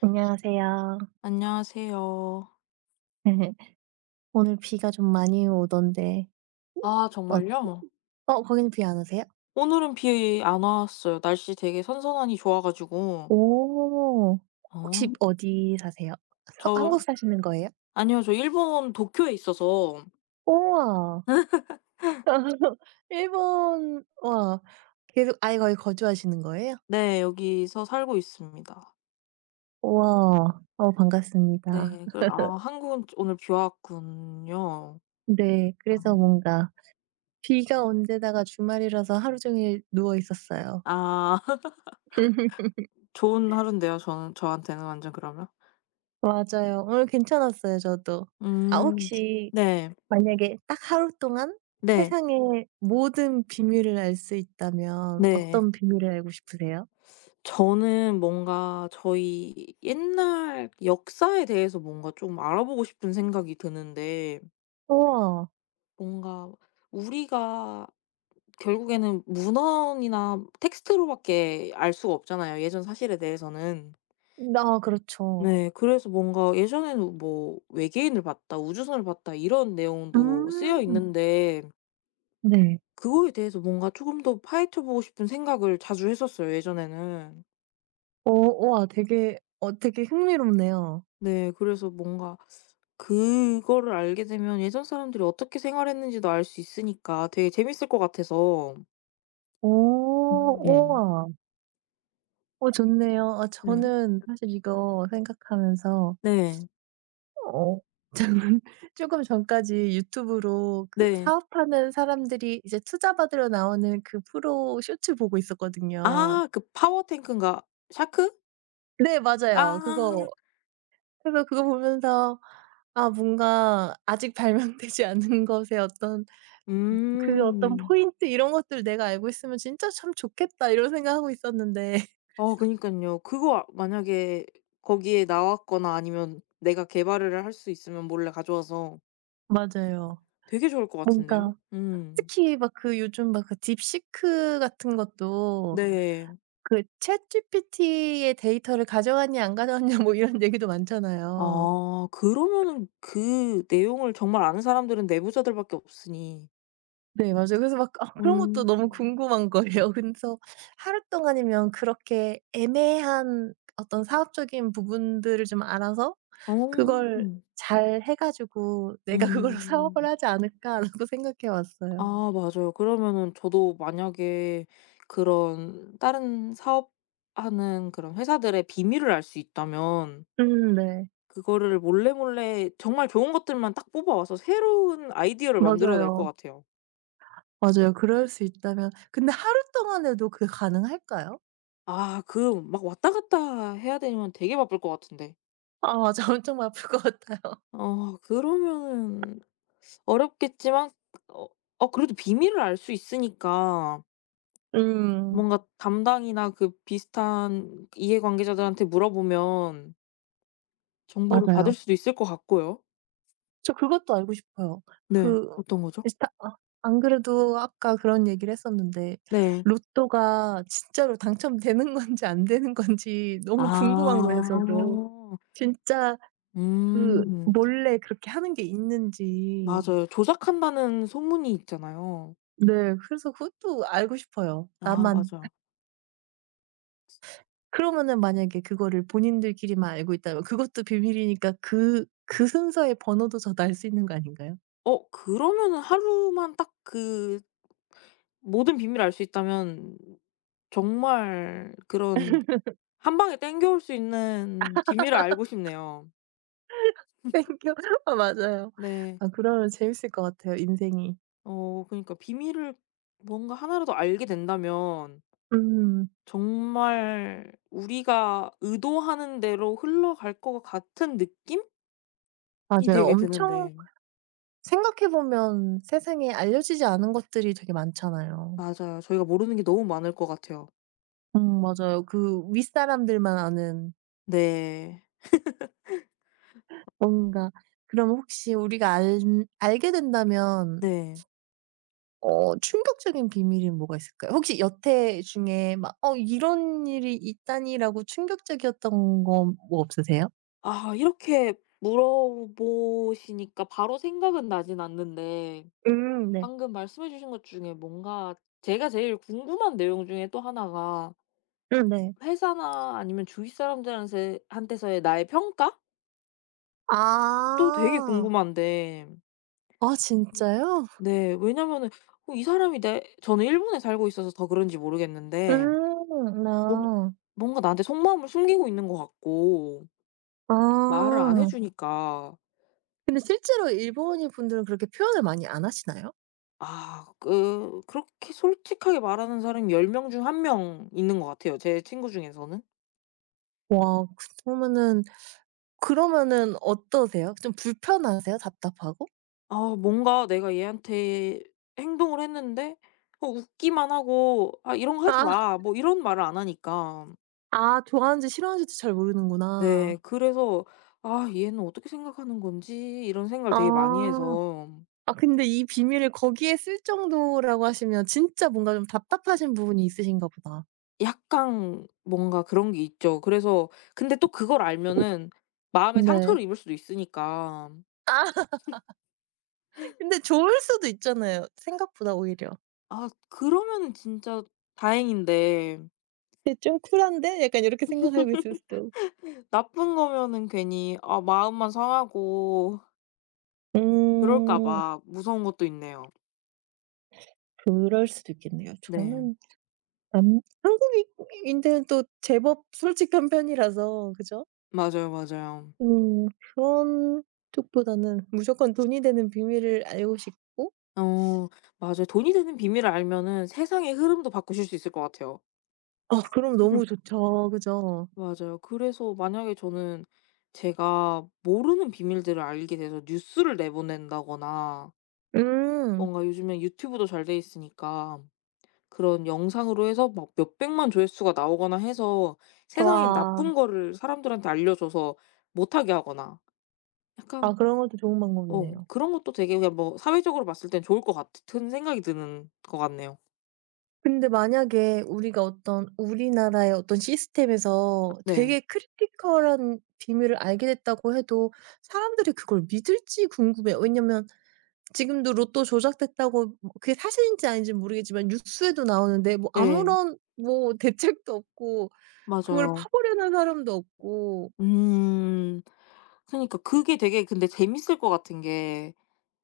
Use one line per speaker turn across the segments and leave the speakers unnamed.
안녕하세요.
안녕하세요.
오늘 비가 좀 많이 오던데
아,
어
정말요?
어 거기는 비 안 오세요?
오늘은 비 안 왔어요. 날씨 되게 선선하니 좋아 가지고.
오. 혹시
어.
어디 사세요? 서
저,
한국 사시는 거예요?
아니요. 저 일본 도쿄에 있어서
우와. 일본 와 계속 아예 거기 거주하시는 거예요?
네, 여기서 살고 있습니다.
우와. 어 반갑습니다.
네. 한국은 오늘 비 왔군요.
네.
아.
그래서 뭔가 비가 온 데다가 주말이라서 하루 종일 누워 있었어요.
아, 좋은 하루인데요. 저는 저한테는 완전 그러면.
맞아요. 오늘 괜찮았어요 저도. 아
음.
혹시
네.
만약에 딱 하루 동안
네.
세상의 모든 비밀을 알 수 있다면
네.
어떤 비밀을 알고 싶으세요?
저는 뭔가 저희 옛날 역사에 대해서 뭔가 좀 알아보고 싶은 생각이 드는데,
우와.
뭔가 우리가 결국에는 문헌이나 텍스트로밖에 알 수가 없잖아요, 예전 사실에 대해서는.
나 그렇죠.
네. 그래서 뭔가 예전에는 뭐 "외계인을 봤다. 우주선을 봤다." 이런 내용도 쓰여
음.
있는데,
네.
그거에 대해서 뭔가 조금 더 파헤쳐 보고 싶은 생각을 자주 했었어요, 예전에는.
우와, 되게 되게 흥미롭네요.
네. 그래서 뭔가 그거를 알게 되면 예전 사람들이 어떻게 생활했는지도 알 수 있으니까 되게 재밌을 것 같아서.
어
음.
우와. 어 좋네요. 아
네.
저는 사실 이거 생각하면서
네.
어 저는 쪼금 전까지 유튜브로 그
네.
사업하는 사람들이 이제 투자 받으러 나오는 그 프로 쇼츠 보고 있었거든요.
아, 그 파워 탱크인가 샤크?
네 맞아요. 그거
아.
그래서 그거 보면서 아 뭔가 아직 발명되지 않은 것의 어떤
음.
포인트 이런 것들을 내가 알고 있으면 진짜 참 좋겠다 이런 생각하고 있었는데
그니깐요. 그거 만약에 거기에 나왔거나 아니면 내가 개발을 할 수 있으면 몰래 가져와서
맞아요.
되게 좋을 것 같은데요.
뭔가
음.
특히 막 그 요즘 막 그 딥시크 같은 것도
네.
그 챗GPT의 데이터를 가져왔냐 안 가져왔냐 뭐 이런 얘기도 많잖아요.
아, 그러면은 그 내용을 정말 아는 사람들은 내부자들밖에 없으니.
네 맞아요. 그래서 막 아 그런 것도 너무
음.
궁금한 거예요. 그래서 하루 동안이면 그렇게 애매한 어떤 사업적인 부분들을 좀 알아서
어.
그걸
음.
잘 해 가지고 '내가 그걸로 사업을
음.
하지 않을까.'라고 생각해 왔어요.
아, 맞아요. 그러면은 저도 만약에 그런 다른 사업하는 그런 회사들의 비밀을 알 수 있다면
네.
그거를 몰래몰래 정말 좋은 것들만 딱 뽑아 와서 새로운 아이디어를 만들어낼 것
맞아요.
같아요.
맞아요. 그럴 수 있다면 근데 하루 동안 해도 그게 가능할까요?
아, 그 막 왔다 갔다 해야 되면 되게 바쁠 것 같은데.
아 맞아. 엄청 아플 것 같아요.
그러면은 어렵겠지만 그래도 비밀을 알 수 있으니까
음
뭔가 담당이나 그 비슷한 이해관계자들한테 물어보면 정보를 받을
맞아요.
수도 있을 것 같고요.
저 그것도 알고 싶어요.
네.
그
어떤 거죠?
일단 아 안 그래도 아까 그런 얘기를 했었는데
네.
로또가 진짜로 당첨되는 건지 안 되는 건지 너무 궁금한 거예요
아.
저도. 진짜 그
음.
몰래 그렇게 하는 게 있는지.
맞아요. 조작한다는 소문이 있잖아요.
네. 그래서 그것도 알고 싶어요
아,
나만.
맞아요.
그러면은 만약에 그거를 본인들끼리만 알고 있다면 그것도 비밀이니까 그 그 순서의 번호도 저도 알 수 있는 거 아닌가요?
그러면은 하루만 딱 그 모든 비밀을 알 수 있다면 정말 그런 한 방에 땡겨올 수 있는 비밀을 알고 싶네요.
땡겨. 아 맞아요.
네.
아 그러면 재밌을 것 같아요 인생이.
그니까 비밀을 뭔가 하나라도 알게 된다면
음
정말 우리가 의도하는 대로 흘러갈 것 같은 느낌이
맞아요.
되게
엄청
드는데.
생각해 보면 세상에 알려지지 않은 것들이 되게 많잖아요.
맞아요. 저희가 모르는 게 너무 많을 것 같아요.
맞아요. 그 윗사람들만 아는
네.
뭔가 그럼 혹시 우리가 알 알게 된다면
네.
어 충격적인 비밀이 뭐가 있을까요? 혹시 여태 중에 막 '어 이런 일이 있다니.'라고 충격적이었던 거 뭐 없으세요?
아, 이렇게 물어보시니까 바로 생각은 나진 않는데,
네.
방금 말씀해 주신 것 중에 뭔가 제가 제일 궁금한 내용 중에 또 하나가
네.
회사나 아니면 주위 사람들한테 한테서의 나의 평가도 되게
아.
궁금한데.
아 진짜요?
네, 왜냐면은 이 사람이 내 저는 일본에 살고 있어서 더 그런지 모르겠는데
음.
뭔
나
뭔가 나한테 속마음을 숨기고 있는 것 같고 말을 안 해
아.
주니까.
근데 실제로 일본인 분들은 그렇게 표현을 많이 안 하시나요?
아, 그렇게 솔직하게 말하는 사람이 10명 중 1명 있는 것 같아요, 제 친구 중에서는.
와 그러면은 그러면은 어떠세요? 좀 불편하세요? 답답하고?
아, 뭔가 내가 얘한테 행동을 했는데 웃기만 하고 "아, 이런 거 하지
아.
마." 뭐 이런 말을 안 하니까.
아 좋아하는지 싫어하는지도 잘 모르는구나.
네. 그래서 '아, 얘는 어떻게 생각하는 건지.' 이런 생각을 되게 많이
아.
해서.
아 근데 이 비밀을 거기에 쓸 정도라고 하시면 진짜 뭔가 좀 답답하신 부분이 있으신가 보다.
약간 뭔가 그런 게 있죠. 그래서 근데 또 그걸 알면은 마음에
네.
상처를 입을 수도 있으니까.
아 근데 좋을 수도 있잖아요, 생각보다 오히려.
아, 그러면은 진짜 다행인데
'쟤 좀 쿨한데?' 약간 요렇게 생각하고 있을 수도.
나쁜 거면은 괜히 아 마음만 상하고 그럴까
음.
봐 무서운 것도 있네요.
그럴 수도 있겠네요.
네.
저는 남 한국인인데는 또 제법 솔직한 편이라서 그죠?
맞아요, 맞아요.
음 그런 쪽보다는 무조건 돈이 되는 비밀을 알고 싶고
어, 맞아요. 돈이 되는 비밀을 알면은 세상의 흐름도 바꾸실 수 있을 것 같아요.
어 그럼 너무 좋죠. 그죠?
맞아요. 그래서 만약에 저는 제가 모르는 비밀들을 알게 돼서 뉴스를 내보낸다거나
음.
뭔가 요즘엔 유튜브도 잘 돼 있으니까 그런 영상으로 해서 막 몇백만 조회수가 나오거나 해서 세상에
와.
나쁜 거를 사람들한테 알려줘서 못하게 하거나
아
약간.
그런 것도 좋은 방법이네요.
그런 것도 되게 그냥 뭐 사회적으로 봤을 땐 좋을 것 같은 생각이 드는 것 같네요.
근데 만약에 우리가 어떤 우리나라의 어떤 시스템에서
네.
되게 크리티컬한 비밀을 알게 됐다고 해도 사람들이 그걸 믿을지 궁금해요. 왜냐면 지금도 로또 조작됐다고 뭐 그게 사실인지 아닌지는 모르겠지만 뉴스에도 나오는데 뭐
네.
아무런 뭐 대책도 없고 그걸
맞아요.
파보려는 사람도 없고
음. 그니까 러 그게 되게 근데 재밌을 것 같은 게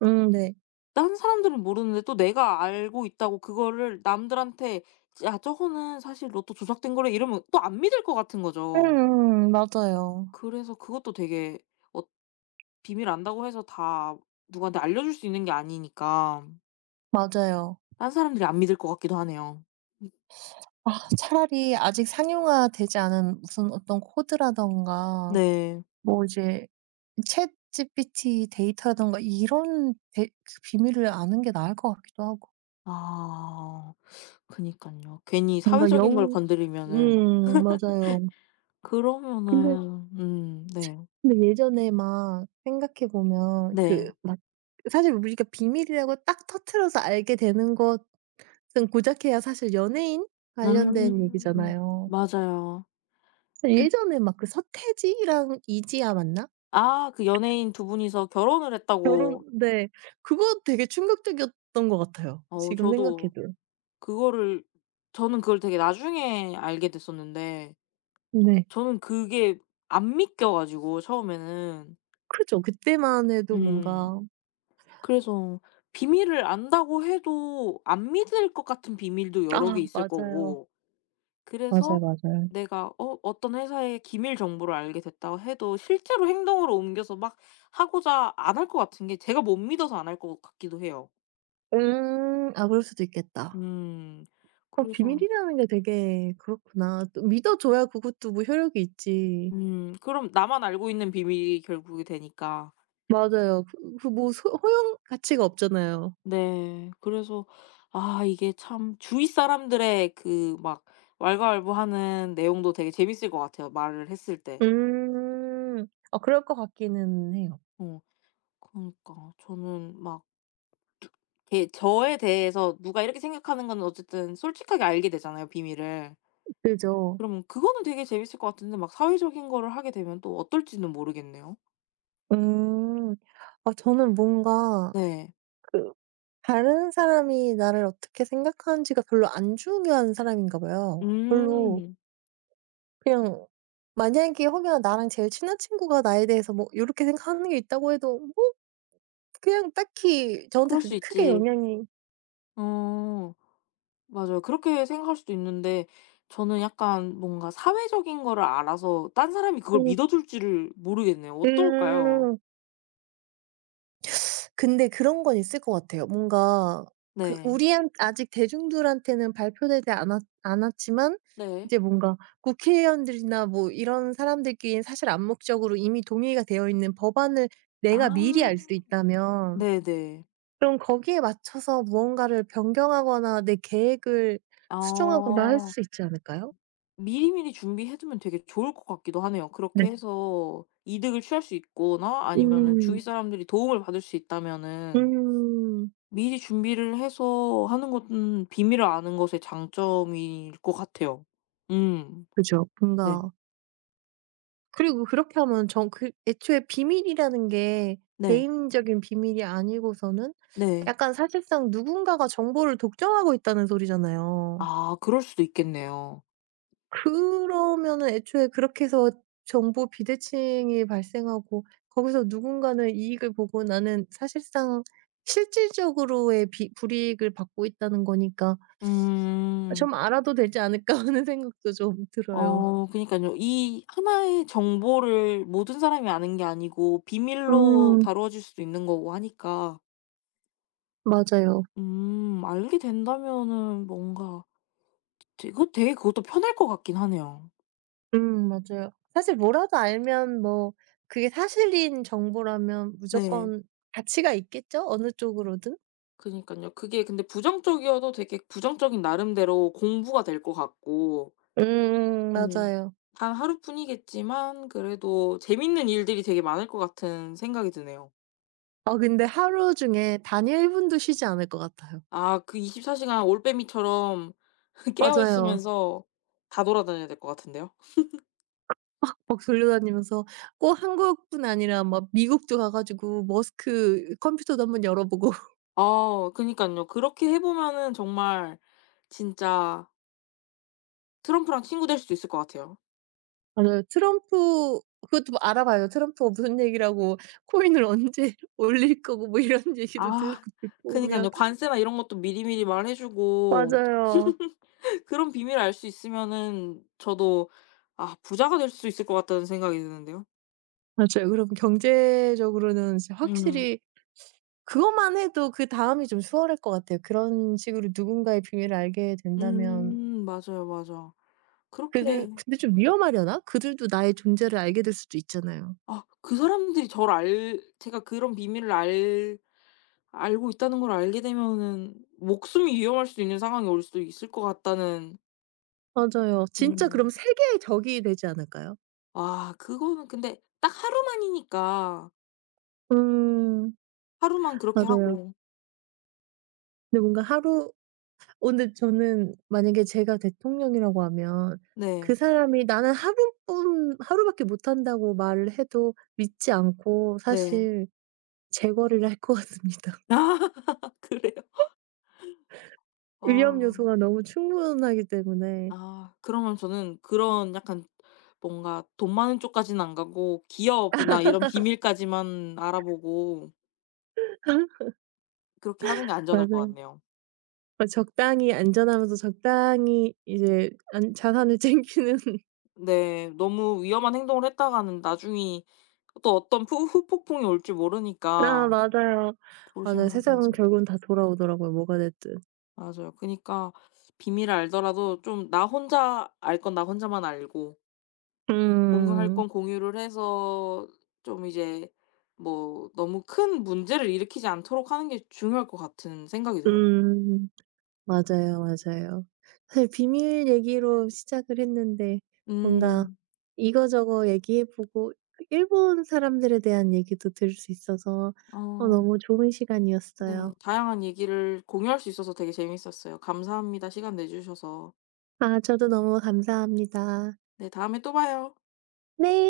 네.
다른 사람들은 모르는데 또 내가 알고 있다고 그거를 남들한테 "야, 저거는 사실 로또 조작된 거래." 이러면 또 안 믿을 것 같은 거죠.
음음. 맞아요.
그래서 그것도 되게. 어 비밀 안다고 해서 다 누구한테 알려줄 수 있는 게 아니니까
맞아요.
딴 사람들이 안 믿을 것 같기도 하네요.
아 차라리 아직 상용화되지 않은 무슨 어떤 코드라든가
네.
뭐 이제 챗GPT 데이터라든가 이런 데 그 비밀을 아는 게 나을 것 같기도 하고.
아. 그니까요 괜히
뭔가
사회적인 걸
영
건드리면은
맞아요. 근데
그러면은. 음. 네.
근데 예전에 막 생각해 보면
네.
그 막 사실 우리가 비밀이라고 딱 터트려서 알게 되는 것은 고작해야 사실 연예인 관련된
음.
얘기잖아요.
맞아요.
예전에 막 그 서태지랑 이지아 맞나?
아, 그 연예인 두 분이서 결혼을
결혼
했다고.
네. 그거 되게 충격적이었던 것 같아요, 지금
저도
생각해도.
그거를, 저는 그걸 되게 나중에 알게 됐었는데
네.
저는 그게 안 믿겨 가지고 처음에는.
크죠. 그때만 해도
음.
뭔가
그래서 비밀을 안다고 해도 안 믿을 것 같은 비밀도
아
여러 개 있을
맞아요.
거고.
맞아요,
그래서
맞아요.
내가 어떤 회사의 기밀 정보를 알게 됐다고 해도 실제로 행동으로 옮겨서 막 하고자 안 할 것 같은 게 제가 못 믿어서 안 할 것 같기도 해요.
음. 아 그럴 수도 있겠다.
음.
어
그래서.
비밀이라는 게 되게 그렇구나. 또 믿어줘야 그것도 뭐 효력이 있지.
음. 그럼 나만 알고 있는 비밀이 결국이 되니까.
맞아요. 그 그 뭐 소 허용 가치가 없잖아요.
네. 그래서 아, 이게 참 주위 사람들의 그 막 왈가왈부하는 내용도 되게 재밌을 것 같아요, 말을 했을 때.
음. 아 그럴 것 같기는 해요.
어. 그러니까 저는 막 게 저에 대해서 누가 이렇게 생각하는 건 어쨌든 솔직하게 알게 되잖아요, 비밀을.
그죠.
그럼 그거는 되게 재밌을 것 같은데 막 사회적인 거를 하게 되면 또 어떨지는 모르겠네요.
음. 아 저는 뭔가
네.
그 다른 사람이 나를 어떻게 생각하는지가 별로 안 중요한 사람인가 봐요. 별로
음.
그냥 만약에 혹여나 나랑 제일 친한 친구가 나에 대해서 뭐 이렇게 생각하는 게 있다고 해도 뭐 그냥 딱히 저한테
그럴 수
그게 크게
있지.
영향이
어. 맞아요. 그렇게 생각할 수도 있는데 저는 약간 뭔가 사회적인 거를 알아서 딴 사람이 그걸
음.
믿어줄 지를 모르겠네요. 어떨까요?
음. 근데 그런 건 있을 것 같아요. 뭔가 그
네.
우리한 아직 대중들한테는 발표되지 않았지만
네.
이제 뭔가 국회의원들이나 뭐 이런 사람들끼리는 사실 암묵적으로 이미 동의가 되어 있는 법안을
아.
내가 미리 알 수 있다면
네네.
그럼 거기에 맞춰서 무언가를 변경하거나 내 계획을 수정하거나 할
어.
수 있지 않을까요?
미리미리 준비해 두면 되게 좋을 것 같기도 하네요.
네.
그렇게 해서 이득을 취할 수 있거나 아니면은 주위
음.
사람들이 도움을 받을 수 있다면은
음.
미리 준비를 해서 하는 것은 비밀을 아는 것의 장점일 것 같아요. 음.
그죠.
네.
뭔가 그리고 그렇게 하면 전 그 애초에 비밀이라는 게
네.
개인적인 비밀이 아니고서는
네.
약간 사실상 누군가가 정보를 독점하고 있다는 소리잖아요.
아, 그럴 수도 있겠네요.
그러면은 애초에 그렇게 해서 정보 비대칭이 발생하고 거기서 누군가는 이익을 보고 나는 사실상 실질적으로의 비 불이익을 받고 있다는 거니까
음.
'좀 알아도 되지 않을까.' 하는 생각도 좀 들어요.
그니까요 이 하나의 정보를 모든 사람이 아는 게 아니고 비밀로
음
다루어질 수도 있는 거고 하니까.
맞아요.
음. 알게 된다면은 뭔가 되게 되게 그것도 편할 것 같긴 하네요.
맞아요. 사실 뭐라도 알면 뭐 그게 사실인 정보라면
네.
무조건 가치가 있겠죠? 어느 쪽으로든?
그니까요 그게 근데 부정적이어도 되게 부정적인 나름대로 공부가 될 것 같고. 음.
맞아요.
단 하루뿐이겠지만 그래도 재밌는 일들이 되게 많을 것 같은 생각이 드네요.
아 근데 하루 중에 단 1 분도 쉬지 않을 것 같아요.
아, 그 24시간 올빼미처럼 깨어
맞아요.
있으면서 다 돌아다녀야 될 것 같은데요.
막 돌려다니면서 꼭 한국뿐 아니라 막 미국도 가 가지고 머스크 컴퓨터도 한번 열어보고
아, 그니까요 그렇게 해 보면은 정말 진짜 트럼프랑 친구 될 수도 있을 것 같아요.
맞아요. 트럼프 그것도 뭐 알아봐요. 트럼프가 무슨 얘기라고 코인을 언제 올릴 거고 뭐 이런 얘기도
아,
들고 듣고 오면
그니깐요. 관세나 이런 것도 미리미리 말해 주고
맞아요.
그런 비밀을 알 수 있으면은 저도 아, 부자가 될 수 있을 것 같다는 생각이 드는데요.
맞아요. 그럼 경제적으로는 진짜
음.
확실히 그것만 해도 그다음이 좀 수월할 것 같아요. 그런 식으로 누군가의 비밀을 알게 된다면
음, 맞아요, 맞아.
그들
그렇게.
근데 좀 위험하려나? 그들도 나의 존재를 알게 될 수도 있잖아요.
아, 그 사람들이 저를 알 제가 그런 비밀을 알 알고 있다는 걸 알게 되면은 목숨이 위험할 수도 있는 상황이 올 수도 있을 것 같다는.
맞아요. 진짜 그럼
음.
세계의 적이 되지 않을까요?
아, 그거는 근데 딱 하루만이니까
음.
하루만 그렇게
맞아요.
하고.
근데 뭔가 하루 어 근데 저는 만약에 제가 대통령이라고 하면
네.
그 사람이 "나는 하루뿐 하루밖에 못한다."고 말을 해도 믿지 않고
네.
사실 제거리를 할 것 같습니다.
그래요?
위험
아.
요소가 너무 충분하기 때문에
아, 그러면 저는 그런 약간 뭔가 돈 많은 쪽까지는 안 가고 기업이나 이런 비밀까지만 알아보고 그렇게 하는 게 안전할 것
맞아요.
같네요.
어 적당히 안전하면서 적당히 이제 안 자산을 챙기는
네. 너무 위험한 행동을 했다가는 나중에 또 어떤 푸 후폭풍이 올지
아
모르니까
맞아요. 맞아요. 세상은
조심하면서.
결국은 다 돌아오더라고요, 뭐가 됐든.
맞아요. 그니까 비밀을 알더라도 좀 나 혼자 알 건 나 혼자만 알고 공유할
음.
건 공유를 해서 좀 이제 뭐 너무 큰 문제를 일으키지 않도록 하는 게 중요할 것 같은 생각이 들어요.
음. 맞아요, 맞아요. 사실 비밀 얘기로 시작을 했는데 뭔가
음.
이거저거 얘기해 보고 그 일본 사람들에 대한 얘기도 들을 수 있어서 어
어
너무 좋은
네.
시간이었어요.
다양한 얘기를 공유할 수 있어서 되게 재밌었어요. 감사합니다, 시간 내 주셔서.
아 저도 너무 감사합니다.
네, 다음에 또 봐요.
네.